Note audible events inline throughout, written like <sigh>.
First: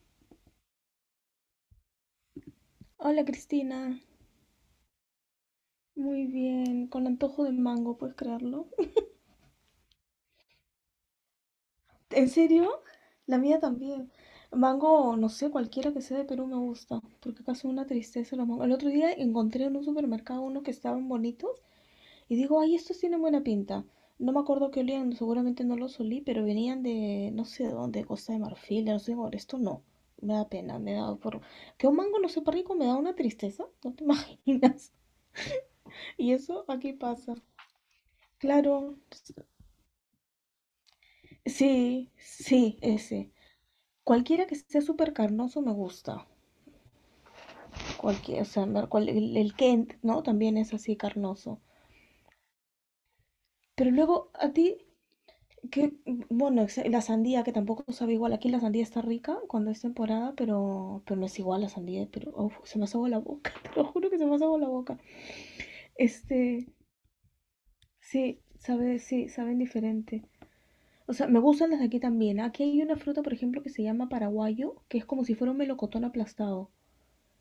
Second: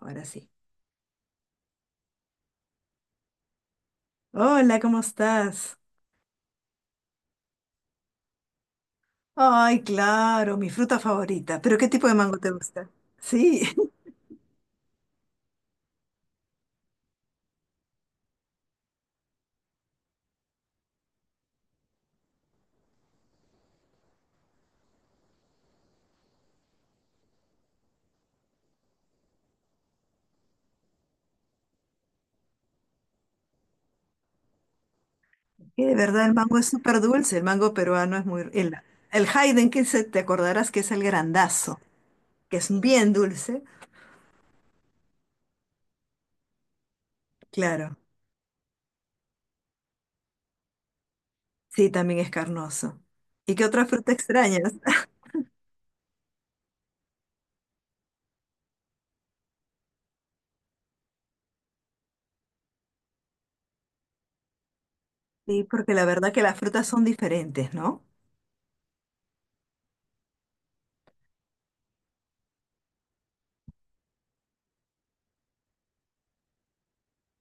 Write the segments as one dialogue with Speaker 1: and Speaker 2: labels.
Speaker 1: Ahora sí.
Speaker 2: Hola, Cristina,
Speaker 1: Hola, ¿cómo estás?
Speaker 2: muy bien, con antojo de mango, ¿puedes creerlo?
Speaker 1: Ay, claro, mi fruta favorita. ¿Pero qué tipo
Speaker 2: <laughs>
Speaker 1: de
Speaker 2: ¿En
Speaker 1: mango te
Speaker 2: serio?
Speaker 1: gusta?
Speaker 2: La mía
Speaker 1: Sí,
Speaker 2: también. Mango, no sé, cualquiera que sea de Perú me gusta, porque acá son una tristeza los mangos. El otro día encontré en un supermercado unos que estaban bonitos y digo, ay, estos tienen buena pinta. No me acuerdo qué olían, seguramente no los olí, pero venían de, no sé de dónde, Costa de Marfil, no sé, por esto no. Me da pena, me da por... Que un mango no sepa rico me da una tristeza, no te <laughs> imaginas.
Speaker 1: <laughs> que de verdad
Speaker 2: Y
Speaker 1: el mango
Speaker 2: eso
Speaker 1: es
Speaker 2: aquí
Speaker 1: súper
Speaker 2: pasa.
Speaker 1: dulce. El mango peruano es muy...
Speaker 2: Claro,
Speaker 1: el Hayden, que se, te acordarás que es el grandazo,
Speaker 2: sí,
Speaker 1: que es
Speaker 2: sí,
Speaker 1: bien
Speaker 2: ese.
Speaker 1: dulce.
Speaker 2: Cualquiera que sea súper carnoso me gusta.
Speaker 1: Claro,
Speaker 2: Cualquier, o sea, el Kent, ¿no? También es así carnoso.
Speaker 1: sí, también es carnoso. ¿Y qué otra
Speaker 2: Pero
Speaker 1: fruta
Speaker 2: luego, a
Speaker 1: extrañas?
Speaker 2: ti,
Speaker 1: <laughs>
Speaker 2: que, bueno, la sandía que tampoco sabe igual. Aquí la sandía está rica cuando es temporada, pero no es igual la sandía. Pero, uf, se me hace agua la boca, <laughs> te lo juro que se me hace agua la boca.
Speaker 1: Sí, porque la verdad que las
Speaker 2: Este,
Speaker 1: frutas son diferentes, ¿no?
Speaker 2: sí, sabe, sí, saben diferente. O sea, me gustan las de aquí también. Aquí hay una fruta, por ejemplo, que se llama paraguayo, que es como si fuera un melocotón aplastado.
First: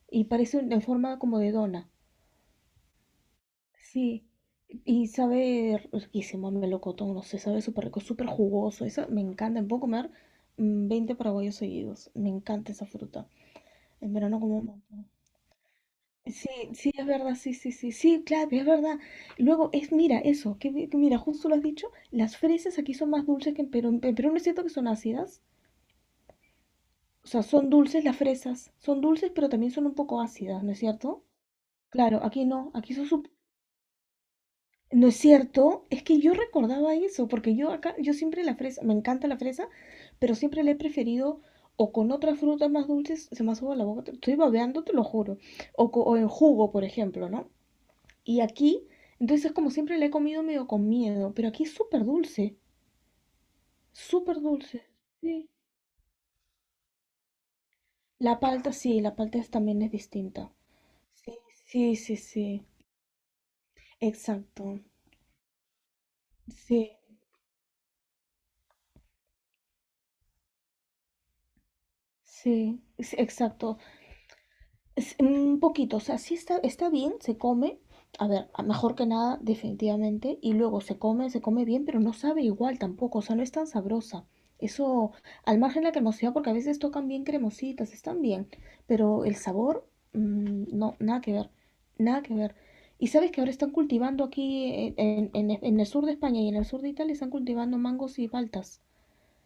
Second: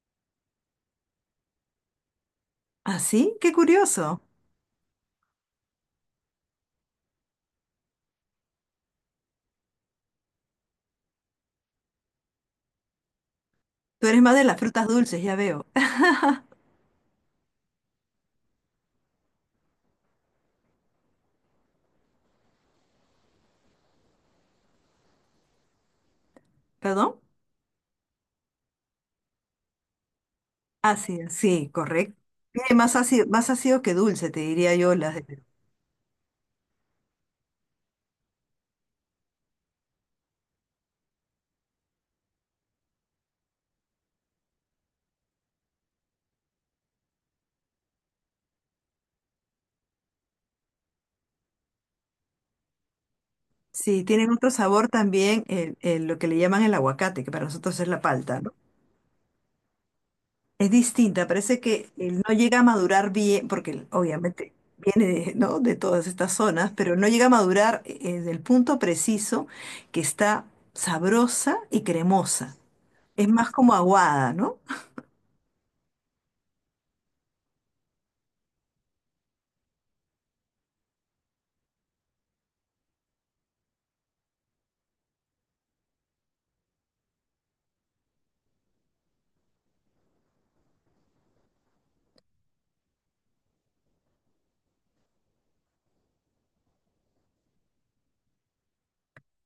Speaker 2: Y parece en forma como de dona.
Speaker 1: ¿Ah, sí? Qué curioso.
Speaker 2: Sí. Y sabe riquísimo, melocotón, no sé, sabe súper rico, súper jugoso. Eso me encanta. Me puedo comer 20 paraguayos seguidos. Me encanta esa fruta.
Speaker 1: Tú
Speaker 2: En
Speaker 1: eres más
Speaker 2: verano
Speaker 1: de
Speaker 2: como
Speaker 1: las
Speaker 2: un
Speaker 1: frutas
Speaker 2: montón.
Speaker 1: dulces, ya veo.
Speaker 2: Sí, sí, es verdad, sí, sí, sí, sí, claro, es verdad. Luego, es, mira, eso, que, que mira, justo lo has dicho, las fresas aquí son más dulces que en Perú. En Perú no es cierto que son ácidas.
Speaker 1: <laughs> ¿Perdón?
Speaker 2: O sea, son dulces las fresas. Son dulces, pero también son un poco ácidas, ¿no es cierto?
Speaker 1: Ácido, sí,
Speaker 2: Claro,
Speaker 1: correcto.
Speaker 2: aquí no,
Speaker 1: Tiene
Speaker 2: aquí son.
Speaker 1: más ácido que dulce, te diría yo,
Speaker 2: ¿No
Speaker 1: las
Speaker 2: es
Speaker 1: de Perú.
Speaker 2: cierto? Es que yo recordaba eso, porque yo acá, yo siempre la fresa, me encanta la fresa, pero siempre la he preferido o con otras frutas más dulces, se me sube la boca, estoy babeando, te lo juro, o, o en jugo, por ejemplo, ¿no? Y aquí, entonces como siempre la he comido medio con miedo, pero aquí es súper dulce,
Speaker 1: Sí, tienen
Speaker 2: súper
Speaker 1: otro
Speaker 2: dulce.
Speaker 1: sabor también,
Speaker 2: Sí.
Speaker 1: lo que le llaman el aguacate, que para nosotros es la palta,
Speaker 2: La
Speaker 1: ¿no?
Speaker 2: palta sí, también es distinta.
Speaker 1: Es distinta,
Speaker 2: Sí,
Speaker 1: parece que
Speaker 2: sí, sí,
Speaker 1: no llega a
Speaker 2: sí,
Speaker 1: madurar bien, porque obviamente
Speaker 2: exacto.
Speaker 1: viene de, ¿no?, de todas estas zonas,
Speaker 2: Sí,
Speaker 1: pero no llega a madurar del punto preciso que está sabrosa y cremosa.
Speaker 2: sí, sí,
Speaker 1: Es más como
Speaker 2: exacto.
Speaker 1: aguada, ¿no?
Speaker 2: Es un poquito, o sea, sí está, está bien, se come. A ver, mejor que nada, definitivamente. Y luego se come bien, pero no sabe igual tampoco, o sea, no es tan sabrosa. Eso, al margen de la cremosidad, porque a veces tocan bien cremositas, están bien, pero el sabor, no, nada que ver, nada que ver. Y sabes que ahora están cultivando aquí en el sur de España y en el sur de Italia, están cultivando mangos y paltas.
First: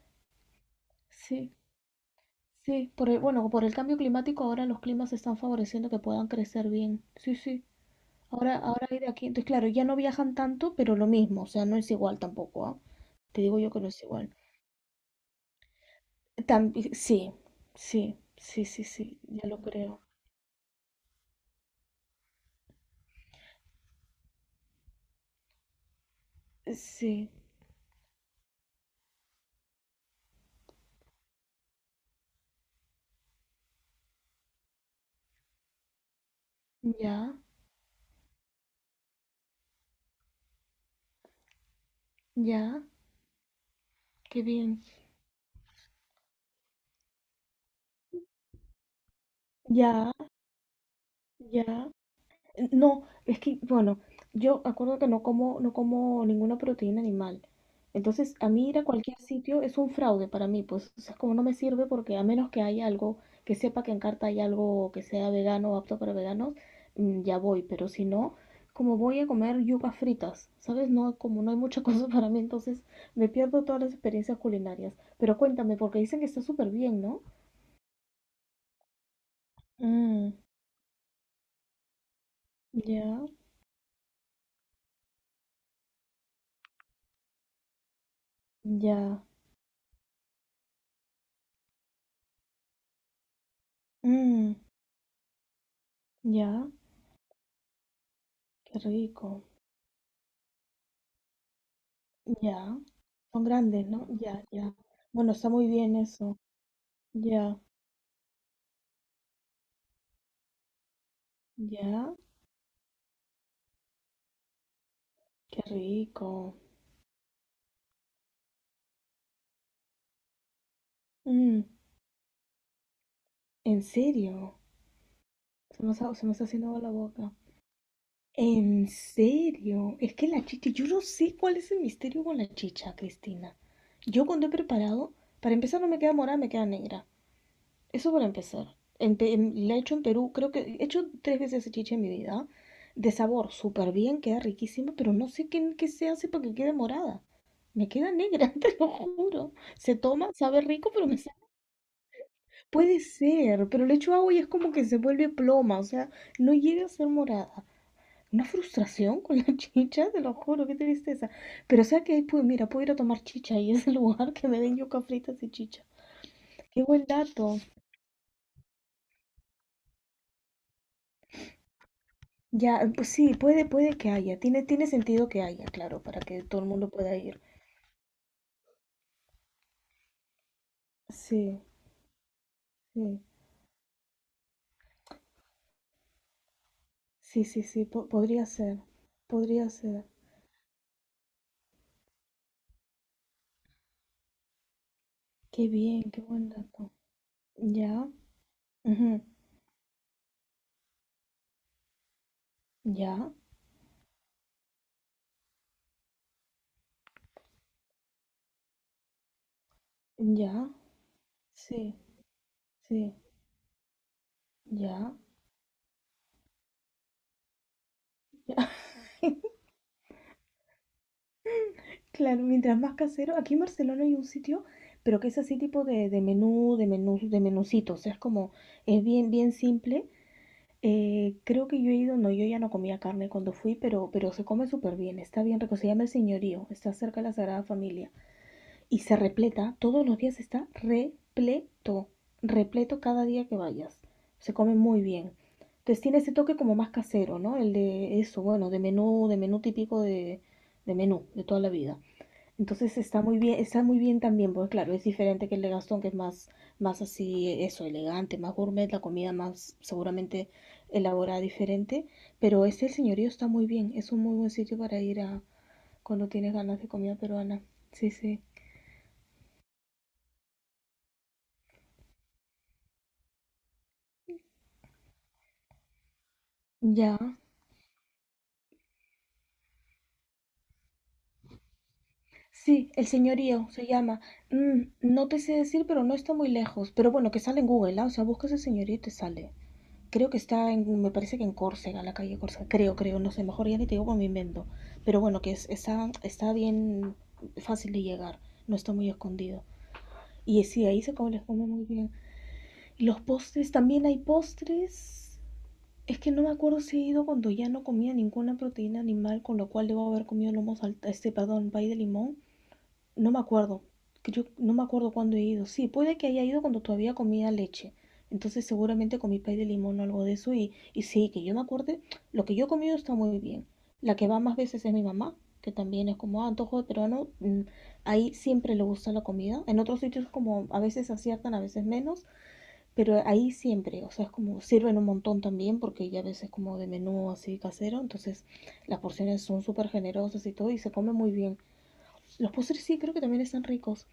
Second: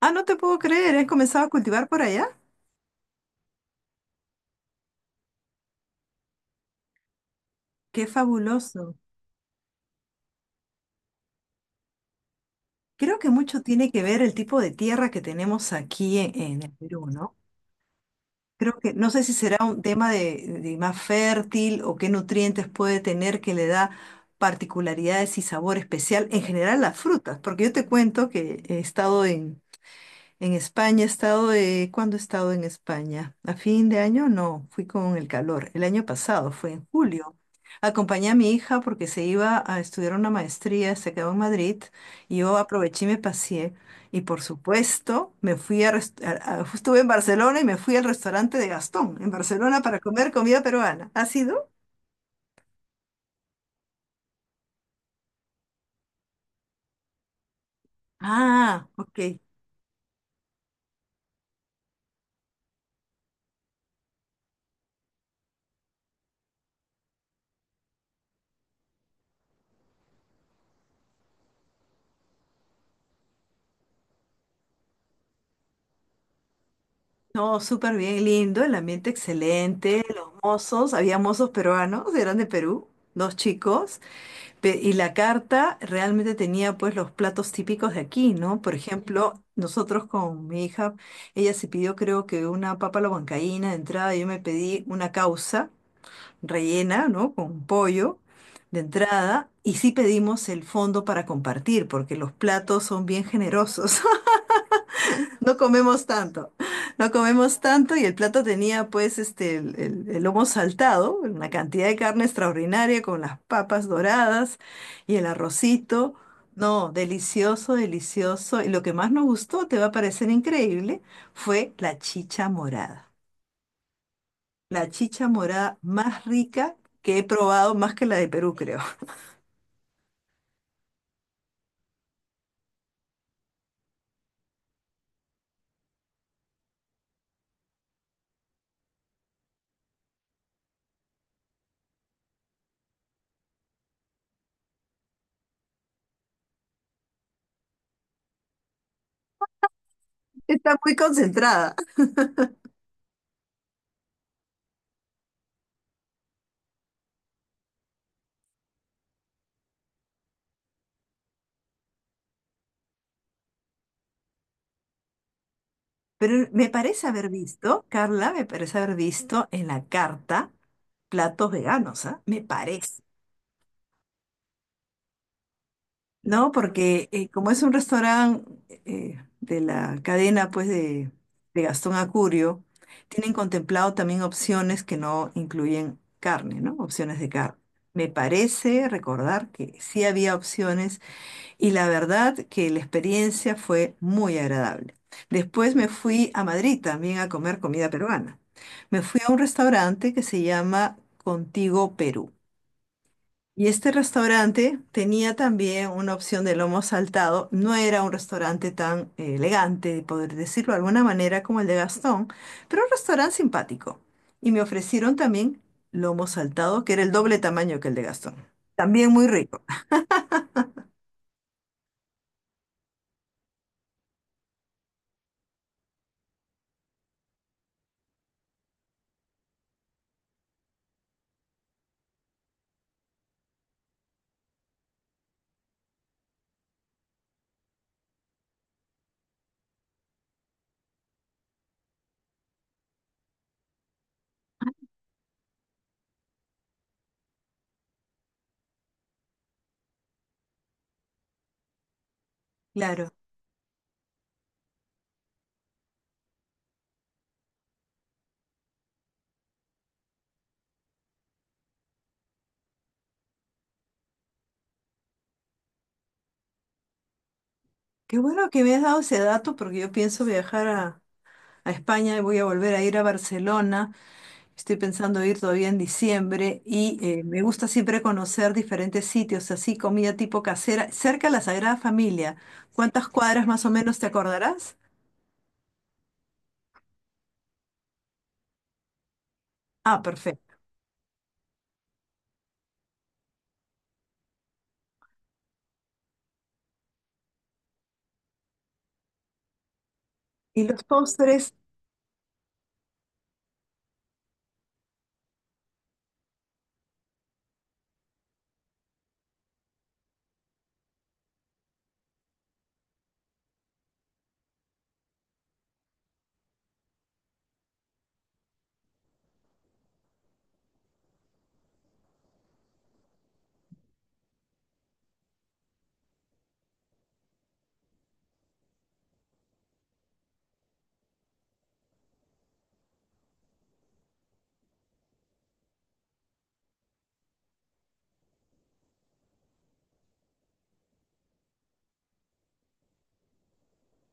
Speaker 1: Ah, no te puedo creer, has comenzado a
Speaker 2: Sí,
Speaker 1: cultivar por allá.
Speaker 2: sí, bueno, por el cambio climático ahora los climas están favoreciendo que puedan crecer bien. Sí, sí.
Speaker 1: Qué
Speaker 2: Ahora, ahora
Speaker 1: fabuloso.
Speaker 2: hay de aquí. Entonces, claro, ya no viajan tanto, pero lo mismo. O sea, no es igual tampoco, ¿ah?
Speaker 1: Creo que
Speaker 2: Te digo
Speaker 1: mucho
Speaker 2: yo que no
Speaker 1: tiene
Speaker 2: es
Speaker 1: que ver el
Speaker 2: igual.
Speaker 1: tipo de tierra que tenemos aquí en el Perú,
Speaker 2: Sí,
Speaker 1: ¿no?
Speaker 2: sí, sí,
Speaker 1: Creo
Speaker 2: sí,
Speaker 1: que, no
Speaker 2: sí,
Speaker 1: sé si
Speaker 2: ya lo
Speaker 1: será un
Speaker 2: creo.
Speaker 1: tema de más fértil o qué nutrientes puede tener que le da particularidades y sabor especial en general las
Speaker 2: Sí,
Speaker 1: frutas, porque yo te cuento que he estado en España, he estado de... ¿Cuándo he estado en España? ¿A fin de año? No, fui con el calor. El año pasado, fue en
Speaker 2: ya,
Speaker 1: julio. Acompañé a mi hija porque se iba a estudiar una maestría, se quedó en Madrid y yo
Speaker 2: ya,
Speaker 1: aproveché y me paseé. Y por
Speaker 2: qué bien.
Speaker 1: supuesto, me fui a, estuve en Barcelona y me fui al restaurante de Gastón en Barcelona para
Speaker 2: Ya,
Speaker 1: comer comida peruana. ¿Ha
Speaker 2: ya.
Speaker 1: sido?
Speaker 2: No, es que, bueno, yo acuerdo que no como, no como ninguna proteína animal. Entonces, a mí ir a
Speaker 1: Ah,
Speaker 2: cualquier
Speaker 1: ok.
Speaker 2: sitio es un fraude para mí, pues, o sea, como no me sirve porque a menos que haya algo, que sepa que en carta hay algo que sea vegano o apto para veganos, mm, ya voy, pero si no, como voy a comer yucas fritas, ¿sabes? No, como no hay mucha cosa <laughs> para mí, entonces me pierdo todas las experiencias culinarias. Pero cuéntame, porque dicen que está súper bien, ¿no?
Speaker 1: No, súper bien, lindo, el ambiente excelente, los
Speaker 2: Mm,
Speaker 1: mozos, había mozos peruanos, eran de Perú,
Speaker 2: ya,
Speaker 1: dos chicos. Y la carta realmente tenía pues los platos típicos de aquí, ¿no? Por
Speaker 2: ya,
Speaker 1: ejemplo, nosotros con mi hija, ella se pidió creo que una papa a la huancaína de entrada, yo me
Speaker 2: mm,
Speaker 1: pedí una causa
Speaker 2: ya,
Speaker 1: rellena, ¿no?, con pollo
Speaker 2: qué
Speaker 1: de
Speaker 2: rico.
Speaker 1: entrada, y sí pedimos el fondo para compartir, porque los
Speaker 2: Ya,
Speaker 1: platos son bien
Speaker 2: son grandes,
Speaker 1: generosos.
Speaker 2: ¿no?
Speaker 1: <laughs>
Speaker 2: Ya, ya. Bueno, está
Speaker 1: No
Speaker 2: muy bien
Speaker 1: comemos
Speaker 2: eso.
Speaker 1: tanto, no
Speaker 2: Ya,
Speaker 1: comemos tanto y el plato tenía pues el lomo saltado, una cantidad de
Speaker 2: ya.
Speaker 1: carne extraordinaria con las papas doradas y el
Speaker 2: Qué
Speaker 1: arrocito.
Speaker 2: rico.
Speaker 1: No, delicioso, delicioso. Y lo que más nos gustó, te va a parecer increíble,
Speaker 2: Mm,
Speaker 1: fue la chicha morada.
Speaker 2: ¿en serio?
Speaker 1: La chicha morada más
Speaker 2: Se me está haciendo
Speaker 1: rica
Speaker 2: agua la
Speaker 1: que he
Speaker 2: boca.
Speaker 1: probado, más que la de Perú, creo.
Speaker 2: ¿En serio? Es que la chicha, yo no sé cuál es el misterio con la chicha, Cristina. Yo cuando he preparado, para empezar no me queda morada, me queda negra. Eso para empezar. La he hecho en Perú, creo que he hecho 3 veces esa chicha en mi vida. De sabor, súper bien, queda riquísima, pero no sé qué, qué se hace para que quede morada. Me queda negra, <laughs> te lo juro. Se toma,
Speaker 1: <laughs>
Speaker 2: sabe
Speaker 1: Está
Speaker 2: rico,
Speaker 1: muy
Speaker 2: pero
Speaker 1: concentrada.
Speaker 2: puede ser, pero le echo agua y es como que se vuelve ploma, o sea, no llega a ser morada. Una frustración con la <laughs> chicha, te lo juro, qué tristeza. Pero o sea que ahí, pues mira, puedo ir a tomar chicha y es el lugar que me den yuca fritas y chicha.
Speaker 1: Pero me
Speaker 2: Qué buen
Speaker 1: parece haber
Speaker 2: dato.
Speaker 1: visto, Carla, me parece haber visto en la carta platos veganos, ¿ah? Me
Speaker 2: Ya,
Speaker 1: parece,
Speaker 2: pues sí, puede, puede que haya. Tiene, tiene sentido que haya, claro, para que
Speaker 1: ¿no?
Speaker 2: todo el mundo
Speaker 1: Porque
Speaker 2: pueda ir.
Speaker 1: como es un restaurante de la cadena, pues, de
Speaker 2: Sí,
Speaker 1: Gastón Acurio,
Speaker 2: sí,
Speaker 1: tienen contemplado también opciones que no incluyen carne, ¿no? Opciones de
Speaker 2: sí,
Speaker 1: carne.
Speaker 2: sí, sí,
Speaker 1: Me
Speaker 2: podría ser,
Speaker 1: parece recordar
Speaker 2: podría
Speaker 1: que sí
Speaker 2: ser.
Speaker 1: había opciones y la verdad que la experiencia fue muy agradable.
Speaker 2: Qué
Speaker 1: Después me
Speaker 2: bien, qué
Speaker 1: fui a
Speaker 2: buen
Speaker 1: Madrid
Speaker 2: dato.
Speaker 1: también a comer comida
Speaker 2: Ya.
Speaker 1: peruana. Me
Speaker 2: Ujú.
Speaker 1: fui a un restaurante que se llama Contigo Perú.
Speaker 2: Ya,
Speaker 1: Y este restaurante tenía también una opción de lomo saltado. No era un restaurante tan elegante, poder
Speaker 2: ya,
Speaker 1: decirlo de alguna manera, como el de
Speaker 2: sí,
Speaker 1: Gastón, pero un
Speaker 2: sí,
Speaker 1: restaurante simpático. Y me
Speaker 2: ya,
Speaker 1: ofrecieron también lomo saltado, que era el doble tamaño que el de Gastón.
Speaker 2: ya.
Speaker 1: También muy
Speaker 2: <laughs>
Speaker 1: rico.
Speaker 2: Claro, mientras más casero. Aquí en Barcelona hay un sitio, pero que es así tipo de, de menucito. O sea, es como, es bien, bien simple. Creo que yo he ido, no, yo ya no comía carne cuando fui, pero se come súper bien, está bien rico. Se llama El Señorío, está cerca de la Sagrada Familia. Y se repleta, todos los días está repleto, repleto cada día que vayas. Se come muy bien. Entonces tiene ese toque como más casero, ¿no? El de eso, bueno, de menú típico de menú, de toda la vida. Entonces
Speaker 1: Claro.
Speaker 2: está muy bien también, porque claro, es diferente que el de Gastón, que es más, más así, eso, elegante, más gourmet, la comida más seguramente elaborada diferente. Pero este el señorío está muy bien, es un muy buen sitio para ir a cuando tienes ganas de comida peruana. Sí,
Speaker 1: Qué
Speaker 2: sí.
Speaker 1: bueno que me has dado ese dato porque yo pienso viajar a España y voy a volver a ir a Barcelona. Estoy pensando ir todavía en diciembre y
Speaker 2: Ya,
Speaker 1: me gusta siempre conocer diferentes sitios, así comida tipo casera, cerca de la Sagrada Familia.
Speaker 2: sí, el
Speaker 1: ¿Cuántas cuadras más
Speaker 2: señorío
Speaker 1: o
Speaker 2: se
Speaker 1: menos te
Speaker 2: llama.
Speaker 1: acordarás?
Speaker 2: Mm, no te sé decir, pero no está muy lejos. Pero bueno, que sale en Google, ¿ah? O sea, buscas el señorío y te sale.
Speaker 1: Ah,
Speaker 2: Creo que
Speaker 1: perfecto.
Speaker 2: está en, me parece que en Córcega, la calle Córcega. Creo, creo, no sé, mejor ya ni te digo por mi invento. Pero bueno, está, está bien fácil de llegar, no está muy escondido. Y
Speaker 1: Y los
Speaker 2: sí, ahí se come, les
Speaker 1: postres,
Speaker 2: come muy bien. Y los postres, también hay postres. Es que no me acuerdo si he ido cuando ya no comía ninguna proteína animal, con lo cual debo haber comido perdón, pay de limón, no me acuerdo. Que yo no me acuerdo cuándo he ido. Sí, puede que haya ido cuando todavía comía leche. Entonces seguramente comí pay de limón o algo de eso. Y sí, que yo me acuerde, lo que yo he comido está muy bien. La que va más veces es mi mamá, que también es como ah, antojo de peruano. Mm, ahí siempre le gusta la comida. En otros sitios como a veces aciertan, a veces menos. Pero ahí siempre, o sea, es como sirven un montón también porque ya a veces como de menú así casero. Entonces las porciones son súper generosas y todo y se come muy bien. Los postres sí creo que también están ricos.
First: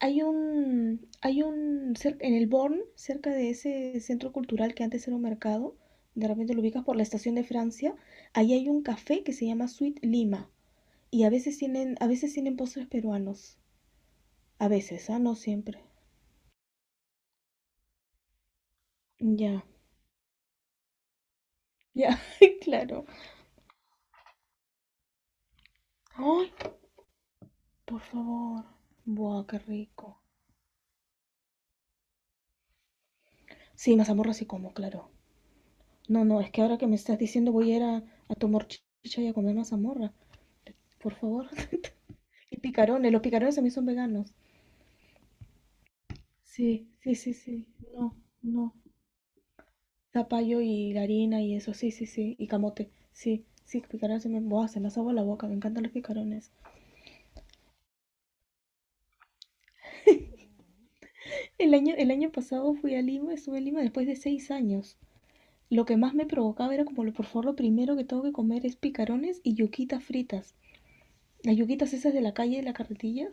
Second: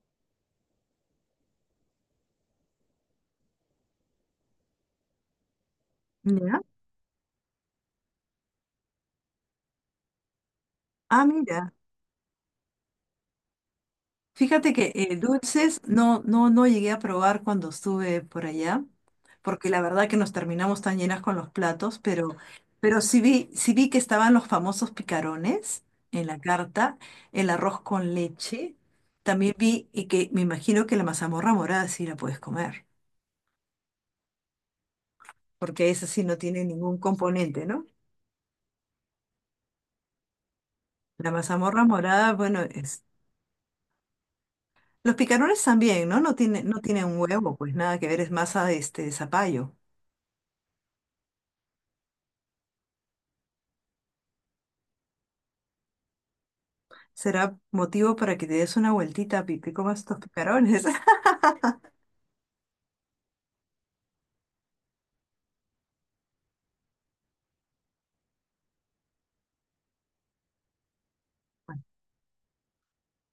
Speaker 2: Hay un, hay un, en el Born, cerca de ese centro cultural que antes era un mercado, de repente lo
Speaker 1: ¿ya?
Speaker 2: ubicas por la estación de Francia, ahí hay un café que se llama Sweet Lima y
Speaker 1: Ah, mira.
Speaker 2: a veces tienen postres peruanos, a
Speaker 1: Fíjate que
Speaker 2: veces, ah, no siempre.
Speaker 1: dulces no, no, no llegué a probar cuando estuve por allá,
Speaker 2: Ya,
Speaker 1: porque la verdad que nos terminamos tan llenas con los platos,
Speaker 2: ya, <laughs>
Speaker 1: pero
Speaker 2: claro.
Speaker 1: sí vi que estaban los famosos picarones en la
Speaker 2: Ay,
Speaker 1: carta, el arroz
Speaker 2: por
Speaker 1: con
Speaker 2: favor.
Speaker 1: leche.
Speaker 2: Buah,
Speaker 1: También
Speaker 2: qué
Speaker 1: vi y
Speaker 2: rico.
Speaker 1: que me imagino que la mazamorra morada sí la puedes comer,
Speaker 2: Sí, mazamorra sí como, claro.
Speaker 1: porque esa sí
Speaker 2: No,
Speaker 1: no
Speaker 2: no, es que
Speaker 1: tiene
Speaker 2: ahora que me
Speaker 1: ningún
Speaker 2: estás diciendo
Speaker 1: componente,
Speaker 2: voy a ir
Speaker 1: ¿no?
Speaker 2: a tomar chicha y a comer mazamorra. Por
Speaker 1: La
Speaker 2: favor.
Speaker 1: mazamorra morada,
Speaker 2: Y
Speaker 1: bueno, es...
Speaker 2: picarones, los picarones también son veganos.
Speaker 1: Los picarones también, ¿no? No tiene, no
Speaker 2: Sí,
Speaker 1: tienen
Speaker 2: sí,
Speaker 1: un
Speaker 2: sí,
Speaker 1: huevo,
Speaker 2: sí.
Speaker 1: pues nada que
Speaker 2: No,
Speaker 1: ver, es masa
Speaker 2: no.
Speaker 1: de este de zapallo.
Speaker 2: Zapallo y la harina y eso, sí, sí, sí. Y camote, sí, sí, picarones se me, buah, se me hace agua la boca, me encantan los picarones.
Speaker 1: Será motivo para que te des una vueltita, Pi, te comas estos picarones. <laughs>
Speaker 2: El año pasado fui a Lima, estuve en Lima después de 6 años. Lo que más me provocaba era como, por favor, lo primero que tengo que comer es picarones y yuquitas fritas. Las yuquitas esas de la calle, de la carretilla,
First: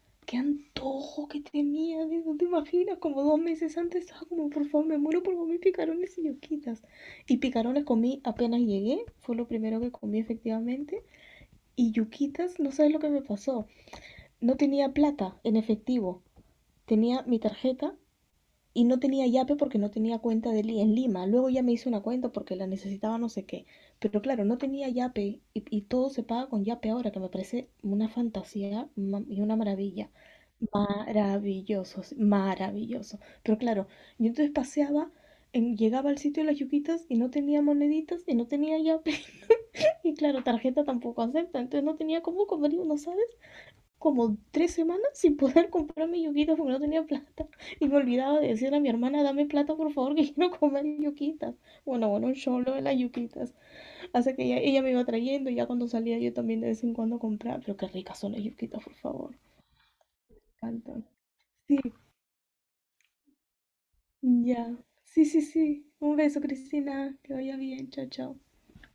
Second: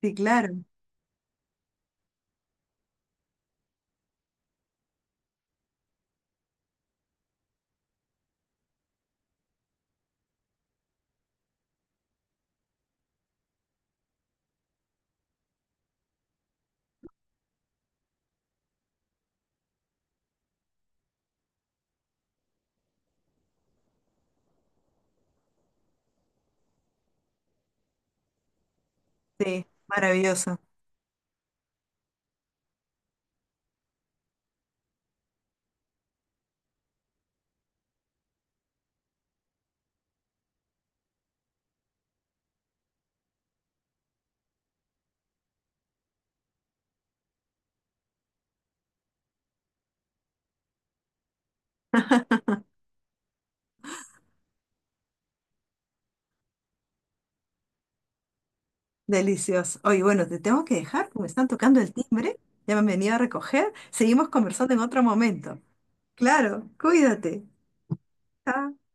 Speaker 1: Sí,
Speaker 2: qué
Speaker 1: claro.
Speaker 2: antojo que tenía, no te imaginas, como 2 meses antes estaba como, por favor, me muero por comer picarones y yuquitas. Y picarones comí apenas llegué, fue lo primero que comí efectivamente. Y yuquitas, no sabes lo que me pasó, no tenía plata en efectivo, tenía mi tarjeta y no tenía Yape porque no tenía cuenta de Li en Lima. Luego ya me hice una cuenta porque la necesitaba no sé qué. Pero claro, no tenía Yape y todo se paga con Yape ahora, que me parece una fantasía y una
Speaker 1: Sí,
Speaker 2: maravilla.
Speaker 1: maravilloso,
Speaker 2: Maravilloso, sí, maravilloso. Pero claro, yo entonces paseaba, llegaba al sitio de las yuquitas y no tenía moneditas y no tenía Yape. <laughs> Y claro, tarjeta tampoco acepta, entonces no tenía cómo comer uno, ¿sabes? Como 3 semanas sin poder comprarme yuquitas porque no tenía plata. Y me olvidaba de decirle a mi hermana, dame plata por favor que <laughs> quiero comer yuquitas. Bueno, bueno, yo lo de las yuquitas. Así que ella me iba trayendo y ya cuando salía yo también de vez en cuando compraba. Pero qué ricas son las yuquitas, por favor.
Speaker 1: delicioso. Oye, bueno, te tengo
Speaker 2: Me
Speaker 1: que
Speaker 2: encantan.
Speaker 1: dejar porque me están
Speaker 2: Sí,
Speaker 1: tocando el timbre, ya me han venido a recoger. Seguimos conversando
Speaker 2: ya.
Speaker 1: en otro
Speaker 2: Sí, sí,
Speaker 1: momento.
Speaker 2: sí. Un beso,
Speaker 1: Claro,
Speaker 2: Cristina. Que
Speaker 1: cuídate.
Speaker 2: vaya bien. Chao, chao.
Speaker 1: Chao.